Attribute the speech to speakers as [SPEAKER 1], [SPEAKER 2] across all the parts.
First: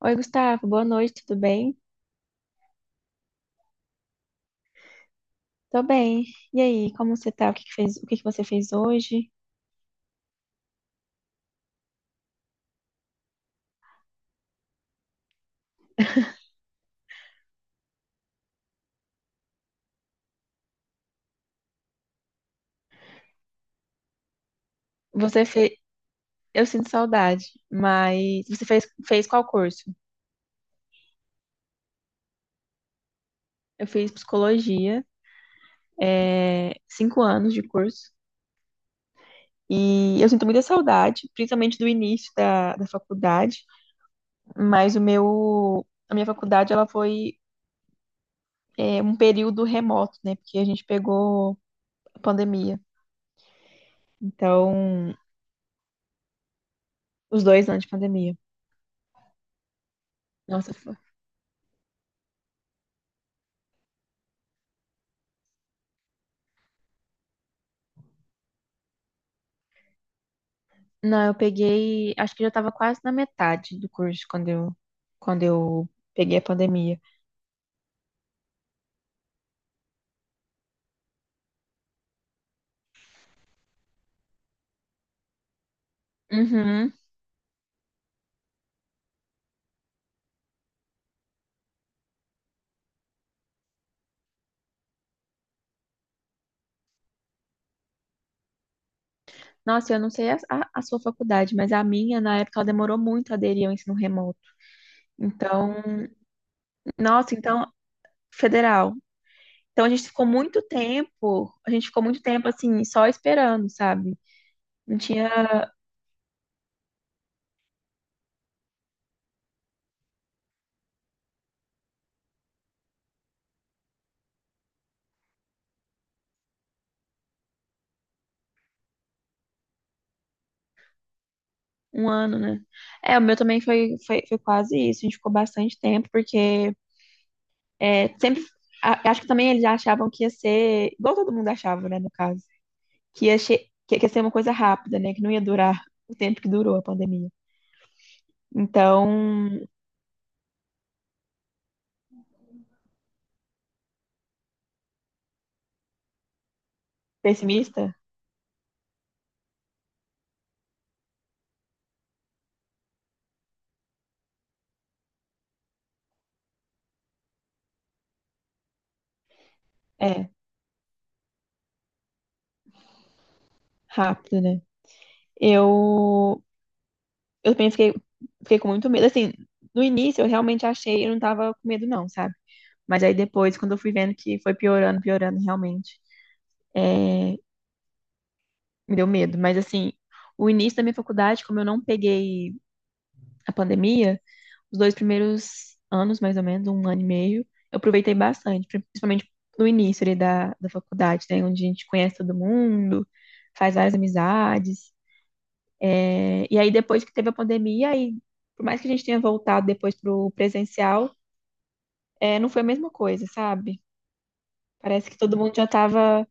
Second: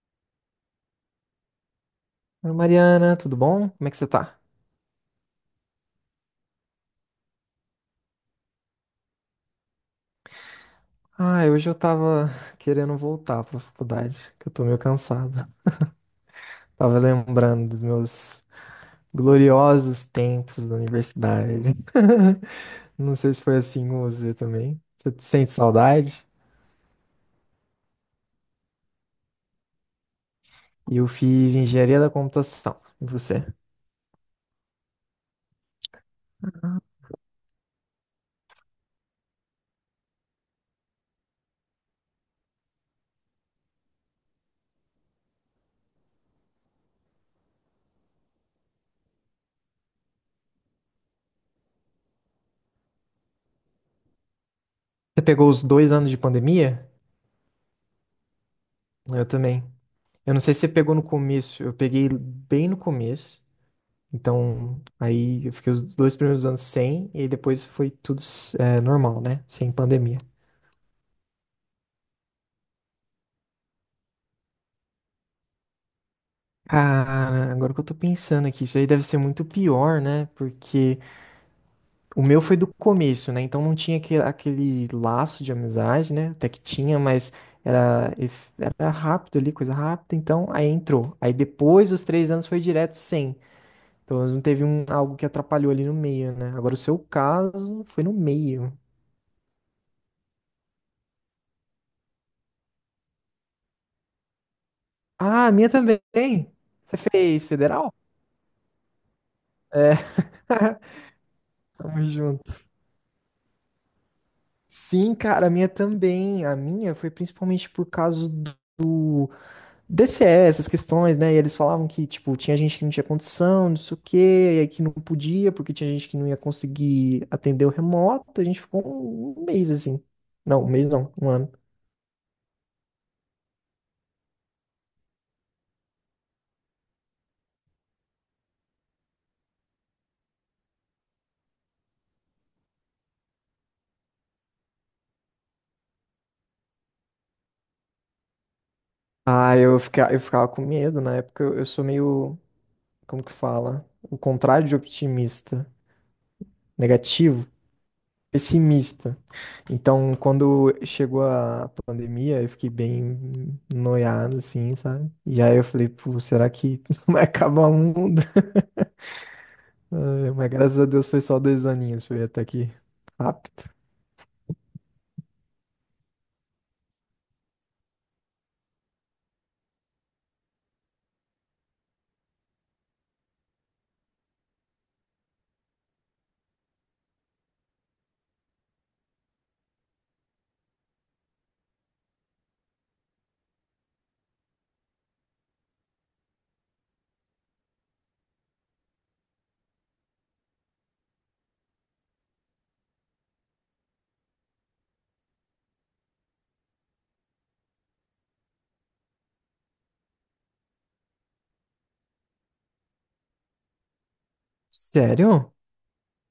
[SPEAKER 1] Oi, Gustavo, boa noite, tudo bem?
[SPEAKER 2] Oi, Mariana, tudo bom? Como é que você tá?
[SPEAKER 1] Tô bem. E aí, como você tá? O que que fez, o que que você fez hoje?
[SPEAKER 2] Ah, hoje eu tava querendo voltar pra faculdade, que eu tô meio cansado. Tava lembrando dos meus gloriosos tempos da universidade. Não sei se foi assim com você também. Você
[SPEAKER 1] Você
[SPEAKER 2] sente
[SPEAKER 1] fez,
[SPEAKER 2] saudade?
[SPEAKER 1] eu sinto saudade, mas você fez qual curso?
[SPEAKER 2] Eu fiz engenharia da computação. E você?
[SPEAKER 1] Eu fiz psicologia, 5 anos de curso, e eu sinto muita saudade, principalmente do início da faculdade, mas a minha faculdade, ela foi, um período remoto, né? Porque a gente pegou a pandemia, então,
[SPEAKER 2] Você pegou os dois anos de pandemia?
[SPEAKER 1] os 2 anos de pandemia.
[SPEAKER 2] Eu também. Eu não sei se você
[SPEAKER 1] Nossa,
[SPEAKER 2] pegou no começo. Eu peguei bem no começo. Então, aí eu fiquei os dois primeiros anos sem, e aí depois foi tudo normal, né? Sem pandemia.
[SPEAKER 1] não, eu peguei, acho que já estava quase na metade do curso quando eu peguei a pandemia.
[SPEAKER 2] Cara, agora que eu tô pensando aqui, isso aí deve ser muito pior, né? Porque o meu foi do começo, né? Então não tinha aquele laço de amizade, né? Até que
[SPEAKER 1] Uhum.
[SPEAKER 2] tinha, mas era, era rápido ali, coisa rápida. Então aí entrou. Aí depois dos três anos foi direto sem. Pelo menos não teve um, algo que atrapalhou ali no meio, né? Agora o seu caso foi no meio.
[SPEAKER 1] Nossa, eu não sei a sua faculdade, mas a minha, na época, ela demorou muito a aderir ao ensino remoto.
[SPEAKER 2] Ah, a minha
[SPEAKER 1] Então,
[SPEAKER 2] também. Você
[SPEAKER 1] nossa,
[SPEAKER 2] fez
[SPEAKER 1] então,
[SPEAKER 2] federal?
[SPEAKER 1] federal. Então, a
[SPEAKER 2] É,
[SPEAKER 1] gente ficou muito tempo, a gente
[SPEAKER 2] tamo
[SPEAKER 1] ficou muito tempo,
[SPEAKER 2] junto.
[SPEAKER 1] assim, só esperando, sabe? Não
[SPEAKER 2] Sim, cara, a
[SPEAKER 1] tinha
[SPEAKER 2] minha também. A minha foi principalmente por causa do DCE, essas questões, né? E eles falavam que, tipo, tinha gente que não tinha condição, não sei o quê, e aí que não podia, porque tinha gente que não ia conseguir atender o remoto. A gente ficou um mês assim. Não, um mês não, um ano.
[SPEAKER 1] um ano, né? É, o meu também foi quase isso. A gente ficou bastante tempo, porque sempre, acho que também eles achavam que ia ser, igual todo mundo achava, né, no caso, que ia, che- que ia ser uma coisa rápida, né, que não ia durar o tempo que durou a pandemia. Então,
[SPEAKER 2] Ah, eu ficava com medo. Na época eu sou meio, como que fala? O contrário de otimista, negativo.
[SPEAKER 1] pessimista?
[SPEAKER 2] Pessimista. Então, quando chegou a pandemia, eu fiquei bem noiado, assim, sabe? E aí eu falei, pô, será que isso vai acabar o mundo?
[SPEAKER 1] É,
[SPEAKER 2] Ai, mas graças a Deus foi só dois aninhos, foi até aqui rápido.
[SPEAKER 1] rápido, né? Eu, eu penso que fiquei com muito medo. Assim, no início eu realmente achei, eu não tava com medo não, sabe? Mas aí depois, quando eu fui vendo que foi piorando, piorando realmente, é, me deu medo. Mas assim, o início da minha faculdade, como eu não peguei a pandemia, os 2 primeiros anos, mais ou menos, um ano e meio, eu aproveitei bastante, principalmente no início ali da faculdade, né? Onde a gente conhece todo mundo, faz várias amizades. E aí, depois que teve a pandemia, aí, por mais que a gente tenha voltado depois pro presencial, não foi a mesma coisa, sabe? Parece que todo
[SPEAKER 2] Sério?
[SPEAKER 1] mundo já tava,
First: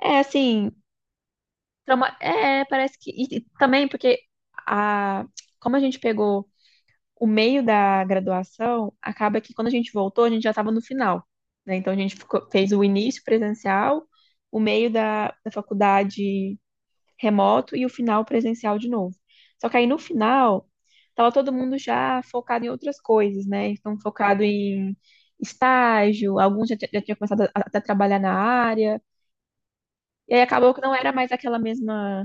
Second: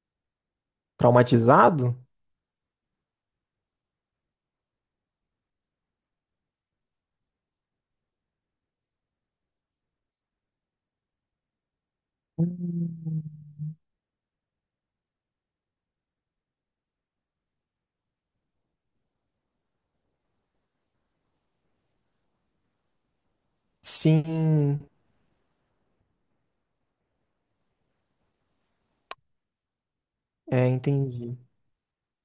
[SPEAKER 1] é, assim,
[SPEAKER 2] Traumatizado?
[SPEAKER 1] e também porque a, como a gente pegou o meio da graduação acaba que quando a gente voltou, a gente já estava no final, né? Então a gente fez o início
[SPEAKER 2] Hum.
[SPEAKER 1] presencial, o meio da faculdade remoto e o final presencial de novo. Só que aí no final, estava todo mundo já focado em outras coisas, né? Então focado
[SPEAKER 2] Sim,
[SPEAKER 1] em estágio, alguns já, já tinham começado a trabalhar na área, e aí
[SPEAKER 2] é,
[SPEAKER 1] acabou que não era mais
[SPEAKER 2] entendi.
[SPEAKER 1] aquela mesma,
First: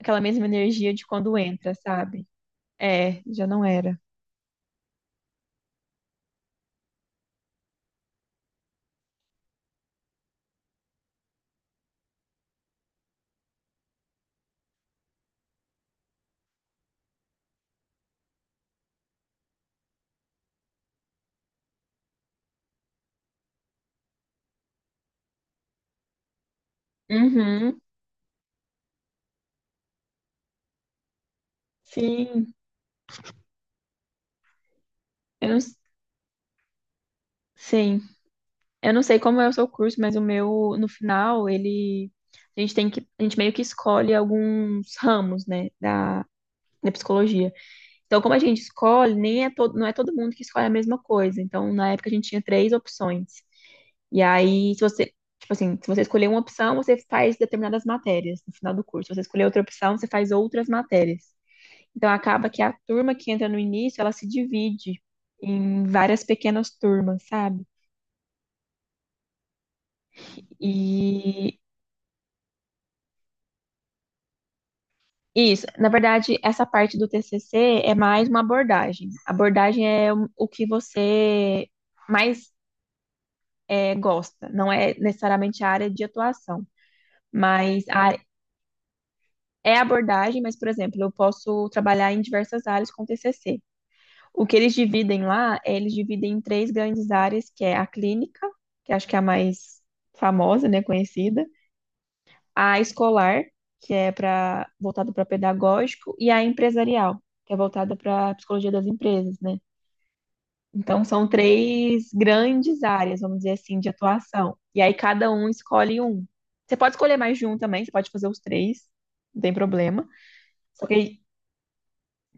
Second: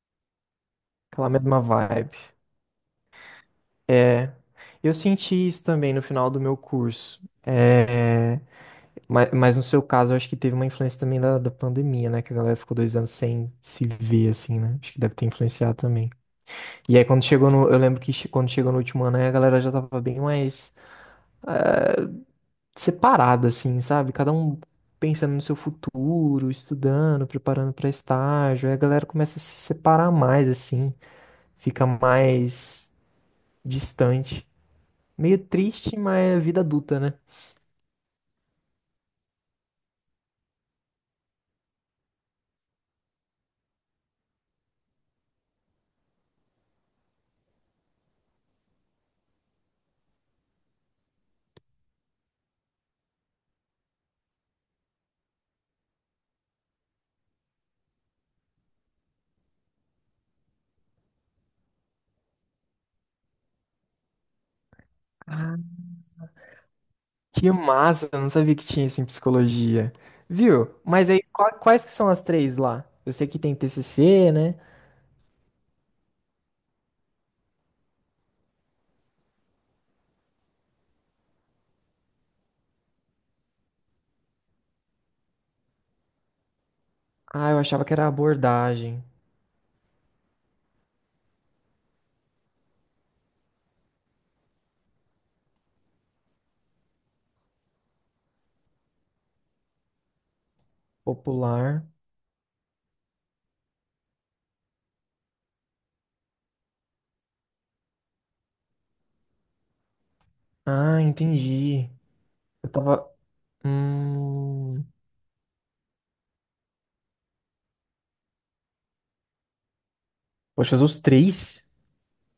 [SPEAKER 1] aquela mesma energia de
[SPEAKER 2] Aquela
[SPEAKER 1] quando
[SPEAKER 2] mesma
[SPEAKER 1] entra,
[SPEAKER 2] vibe.
[SPEAKER 1] sabe? É, já não era.
[SPEAKER 2] É, eu senti isso também no final do meu curso. É, mas no seu caso, eu acho que teve uma influência também da pandemia, né? Que a galera ficou dois anos sem se ver, assim, né? Acho que deve ter influenciado também. E aí, quando chegou no. Eu lembro que quando chegou no último ano, aí a galera já tava bem mais separada, assim, sabe? Cada um pensando no seu futuro, estudando, preparando
[SPEAKER 1] Uhum,
[SPEAKER 2] pra estágio. Aí a galera começa a se separar mais, assim. Fica
[SPEAKER 1] sim.
[SPEAKER 2] mais distante. Meio
[SPEAKER 1] Eu não
[SPEAKER 2] triste, mas é vida adulta, né?
[SPEAKER 1] Sim, eu não sei como é o seu curso, mas o meu, no final, a gente meio que escolhe alguns ramos, né, da psicologia. Então, como a gente escolhe, nem é todo, não é todo mundo que escolhe a mesma coisa. Então, na época a gente tinha três opções. E aí, se você, tipo assim, se você escolher uma opção, você faz determinadas matérias no final do curso. Se você escolher outra opção, você faz outras matérias. Então, acaba que a turma que entra no início, ela se divide em várias pequenas turmas,
[SPEAKER 2] Que
[SPEAKER 1] sabe?
[SPEAKER 2] massa, eu não sabia que tinha isso em psicologia. Viu? Mas aí,
[SPEAKER 1] E
[SPEAKER 2] quais que são as três lá? Eu sei que tem TCC, né?
[SPEAKER 1] Isso, na verdade, essa parte do TCC é mais uma abordagem. Abordagem é o que você mais gosta, não é necessariamente a área de atuação,
[SPEAKER 2] Ah, eu
[SPEAKER 1] mas
[SPEAKER 2] achava que
[SPEAKER 1] a
[SPEAKER 2] era
[SPEAKER 1] área-
[SPEAKER 2] abordagem.
[SPEAKER 1] é abordagem, mas, por exemplo, eu posso trabalhar em diversas áreas com TCC. O que eles dividem lá, é, eles dividem em três grandes áreas, que é a clínica, que acho que é a mais famosa, né, conhecida,
[SPEAKER 2] Popular.
[SPEAKER 1] a escolar, que é para voltada para pedagógico, e a empresarial, que é voltada para psicologia das empresas, né?
[SPEAKER 2] Ah,
[SPEAKER 1] Então são
[SPEAKER 2] entendi.
[SPEAKER 1] três
[SPEAKER 2] Eu
[SPEAKER 1] grandes
[SPEAKER 2] tava.
[SPEAKER 1] áreas, vamos dizer assim, de atuação. E
[SPEAKER 2] Hum...
[SPEAKER 1] aí cada um escolhe um. Você pode escolher mais de um também, você pode fazer os três, não tem problema.
[SPEAKER 2] Poxa, fazer
[SPEAKER 1] Só que
[SPEAKER 2] os
[SPEAKER 1] aí-
[SPEAKER 2] três?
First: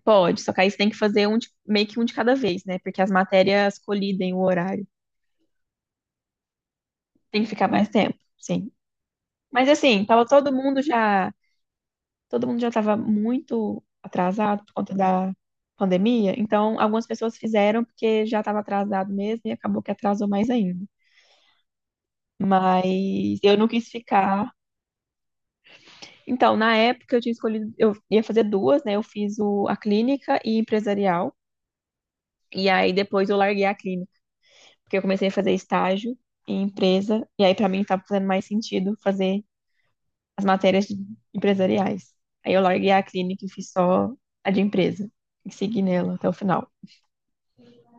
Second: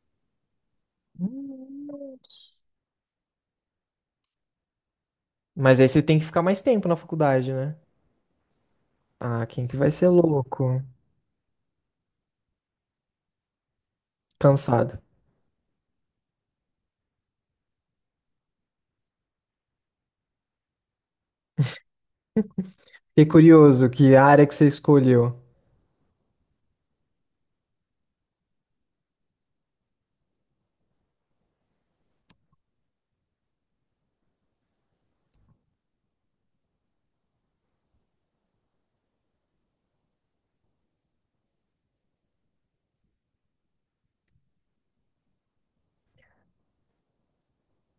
[SPEAKER 1] pode, só que aí você tem que fazer meio
[SPEAKER 2] Hum.
[SPEAKER 1] que um de cada vez, né? Porque as matérias colidem o horário.
[SPEAKER 2] Mas aí você tem que ficar mais tempo na
[SPEAKER 1] Tem que
[SPEAKER 2] faculdade,
[SPEAKER 1] ficar
[SPEAKER 2] né?
[SPEAKER 1] mais tempo, sim.
[SPEAKER 2] Ah, quem
[SPEAKER 1] Mas
[SPEAKER 2] que vai
[SPEAKER 1] assim,
[SPEAKER 2] ser
[SPEAKER 1] tava
[SPEAKER 2] louco?
[SPEAKER 1] todo mundo já estava muito atrasado por conta
[SPEAKER 2] Cansado.
[SPEAKER 1] da pandemia, então algumas pessoas fizeram porque já estava atrasado mesmo e acabou que atrasou mais ainda.
[SPEAKER 2] Fiquei
[SPEAKER 1] Mas eu não quis
[SPEAKER 2] curioso, que área
[SPEAKER 1] ficar.
[SPEAKER 2] que você escolheu?
[SPEAKER 1] Então, na época eu tinha escolhido, eu ia fazer duas, né? Eu fiz a clínica e empresarial. E aí depois eu larguei a clínica, porque eu comecei a fazer estágio em empresa, e aí para mim estava fazendo mais sentido fazer as empresariais. Aí eu larguei a clínica e fiz só a de empresa, e segui nela até o final.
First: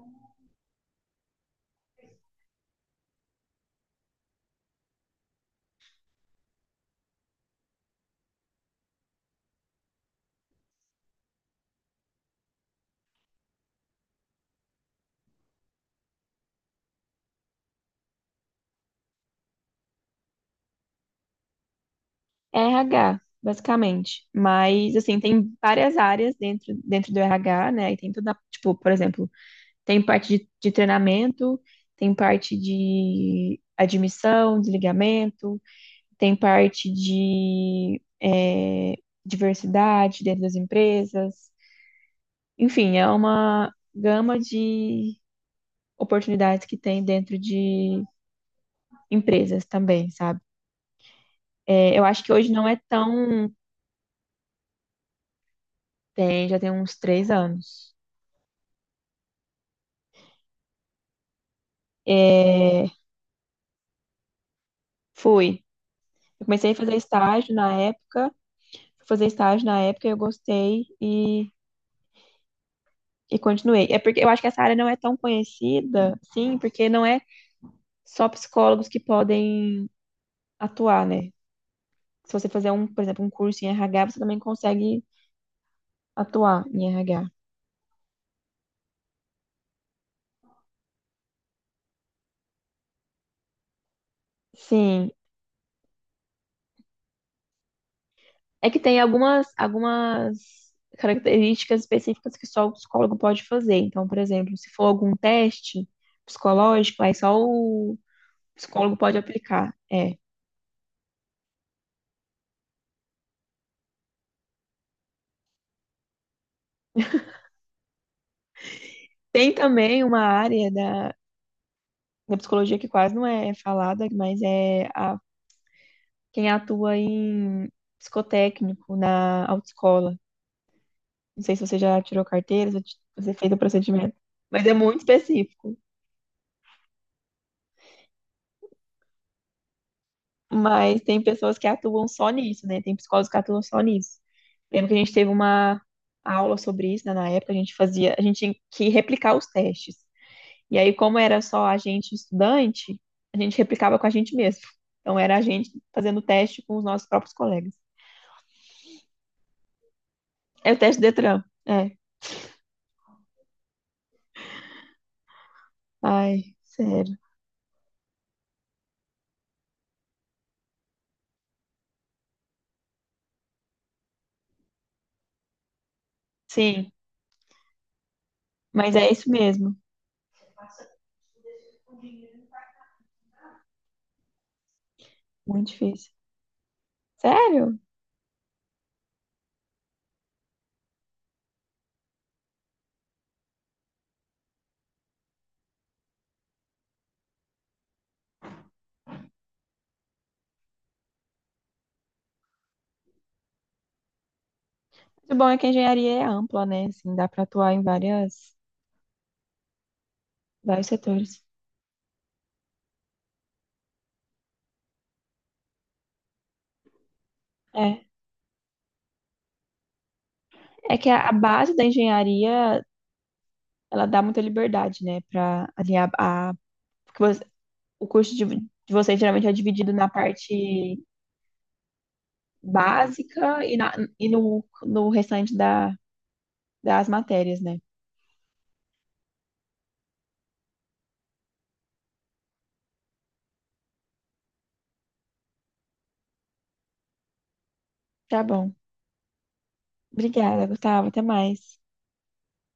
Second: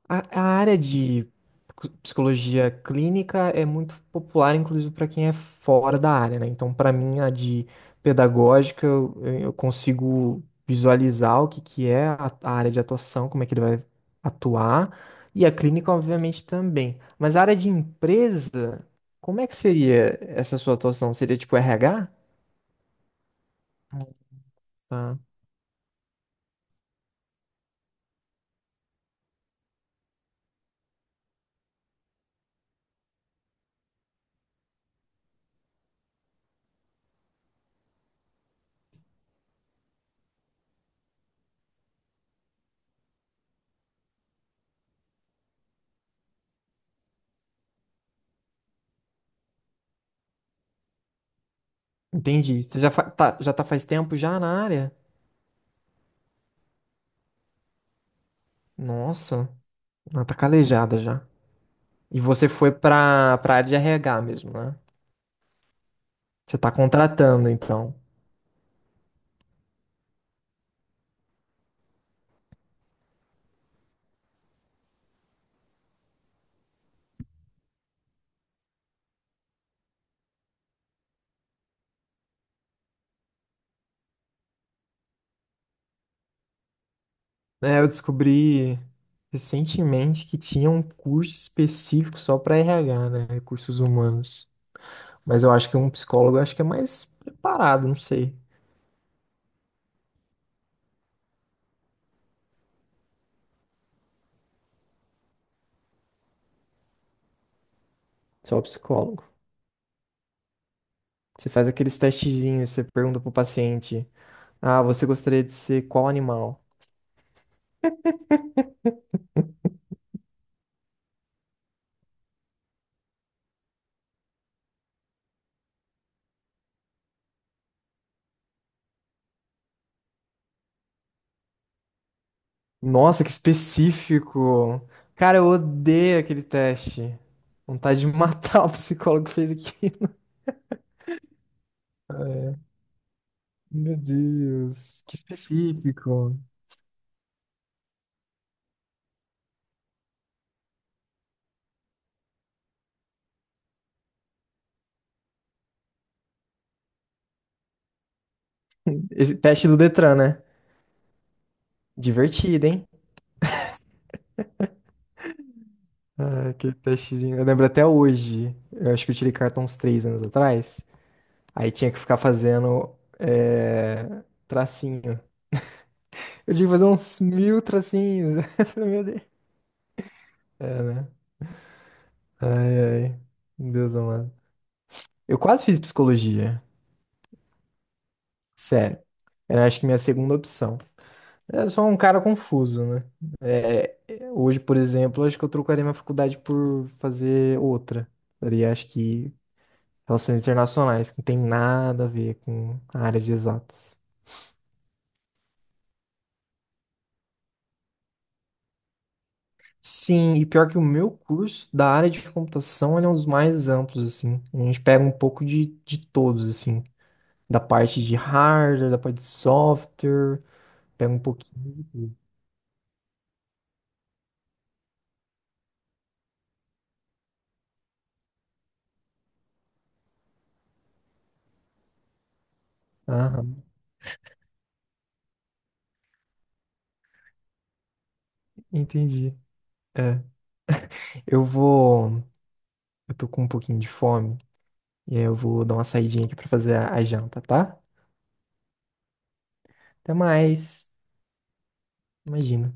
[SPEAKER 2] A área de psicologia clínica é muito popular, inclusive para quem é fora da área, né? Então, para mim, a de pedagógica, eu consigo visualizar que é a área de atuação, como é que ele vai atuar, e a clínica, obviamente, também. Mas a área de empresa, como é que seria essa sua atuação? Seria tipo RH?
[SPEAKER 1] RH, basicamente. Mas,
[SPEAKER 2] Tá.
[SPEAKER 1] assim, tem várias áreas dentro, dentro do RH, né? E tem toda, tipo, por exemplo, tem parte de treinamento, tem parte de admissão, desligamento, tem parte de diversidade dentro das empresas. Enfim, é uma gama de oportunidades que tem dentro de empresas também, sabe? É, eu acho que hoje
[SPEAKER 2] Entendi.
[SPEAKER 1] não
[SPEAKER 2] Você
[SPEAKER 1] é
[SPEAKER 2] já,
[SPEAKER 1] tão.
[SPEAKER 2] já tá faz tempo já na área?
[SPEAKER 1] Já tem uns 3 anos.
[SPEAKER 2] Nossa, ela tá calejada já. E você foi
[SPEAKER 1] É,
[SPEAKER 2] pra área de RH mesmo, né?
[SPEAKER 1] fui. Eu
[SPEAKER 2] Você
[SPEAKER 1] comecei
[SPEAKER 2] tá
[SPEAKER 1] a fazer
[SPEAKER 2] contratando,
[SPEAKER 1] estágio na
[SPEAKER 2] então.
[SPEAKER 1] época, fui fazer estágio na época, eu gostei e continuei. É porque eu acho que essa área não é tão conhecida, sim, porque não é só psicólogos que podem atuar, né? Se você fazer um, por exemplo, um curso em RH, você também consegue atuar em RH.
[SPEAKER 2] É, eu descobri recentemente que tinha um curso específico só pra RH, né? Recursos humanos.
[SPEAKER 1] Sim.
[SPEAKER 2] Mas eu acho que um psicólogo eu acho que é mais preparado, não sei.
[SPEAKER 1] É que tem algumas características específicas que só o psicólogo pode fazer. Então, por exemplo, se for algum teste psicológico, aí só o
[SPEAKER 2] Só o
[SPEAKER 1] psicólogo pode
[SPEAKER 2] psicólogo.
[SPEAKER 1] aplicar. É.
[SPEAKER 2] Você faz aqueles testezinhos, você pergunta pro paciente: Ah, você gostaria de ser qual animal?
[SPEAKER 1] Tem também uma área da psicologia que quase não é falada, mas quem atua em psicotécnico na autoescola. Não sei se você já tirou carteira, se
[SPEAKER 2] Nossa, que
[SPEAKER 1] você fez o procedimento, mas é
[SPEAKER 2] específico!
[SPEAKER 1] muito
[SPEAKER 2] Cara, eu
[SPEAKER 1] específico.
[SPEAKER 2] odeio aquele teste. Vontade de matar o psicólogo que fez aquilo.
[SPEAKER 1] Mas tem pessoas que atuam só nisso, né? Tem psicólogos que atuam só
[SPEAKER 2] Meu
[SPEAKER 1] nisso. Lembro que a
[SPEAKER 2] Deus,
[SPEAKER 1] gente
[SPEAKER 2] que
[SPEAKER 1] teve uma
[SPEAKER 2] específico.
[SPEAKER 1] aula sobre isso, né? Na época a gente fazia, a gente tinha que replicar os testes. E aí, como era só a gente estudante, a gente replicava com a gente mesmo. Então, era a gente fazendo teste com os nossos próprios colegas.
[SPEAKER 2] Esse teste do Detran, né?
[SPEAKER 1] É o teste Detran. É.
[SPEAKER 2] Divertido, hein? Ah,
[SPEAKER 1] Ai,
[SPEAKER 2] que
[SPEAKER 1] sério.
[SPEAKER 2] testezinho. Eu lembro até hoje. Eu acho que eu tirei carta uns três anos atrás. Aí tinha que ficar fazendo tracinho. Eu tinha que fazer
[SPEAKER 1] Sim,
[SPEAKER 2] uns mil tracinhos. Eu falei,
[SPEAKER 1] mas
[SPEAKER 2] meu
[SPEAKER 1] é isso
[SPEAKER 2] Deus.
[SPEAKER 1] mesmo.
[SPEAKER 2] Ai, meu Deus amado. Eu quase
[SPEAKER 1] Muito
[SPEAKER 2] fiz
[SPEAKER 1] difícil.
[SPEAKER 2] psicologia.
[SPEAKER 1] Sério?
[SPEAKER 2] Sério. Era acho que minha segunda opção. Eu sou um cara confuso, né? É, hoje, por exemplo, acho que eu trocaria minha faculdade por fazer outra. Faria, acho que, relações internacionais, que não tem nada a ver com a área de exatas.
[SPEAKER 1] O bom é que a engenharia é ampla, né? Assim, dá para atuar em
[SPEAKER 2] Sim, e pior que o
[SPEAKER 1] vários
[SPEAKER 2] meu
[SPEAKER 1] setores.
[SPEAKER 2] curso da área de computação, ele é um dos mais amplos, assim. A gente pega um pouco de todos, assim. Da parte
[SPEAKER 1] É.
[SPEAKER 2] de hardware, da parte de software,
[SPEAKER 1] É que
[SPEAKER 2] pega um
[SPEAKER 1] a
[SPEAKER 2] pouquinho
[SPEAKER 1] base da
[SPEAKER 2] de tudo.
[SPEAKER 1] engenharia, ela dá muita liberdade, né? Para alinhar a. Porque o curso de vocês geralmente é dividido na parte básica
[SPEAKER 2] Aham,
[SPEAKER 1] e, e no restante das matérias, né?
[SPEAKER 2] entendi. É. Eu vou. Eu tô com um pouquinho de fome. E aí eu vou dar uma saidinha aqui pra fazer a janta, tá?
[SPEAKER 1] Tá bom.
[SPEAKER 2] Até
[SPEAKER 1] Obrigada,
[SPEAKER 2] mais.
[SPEAKER 1] Gustavo. Até mais.
[SPEAKER 2] Imagina.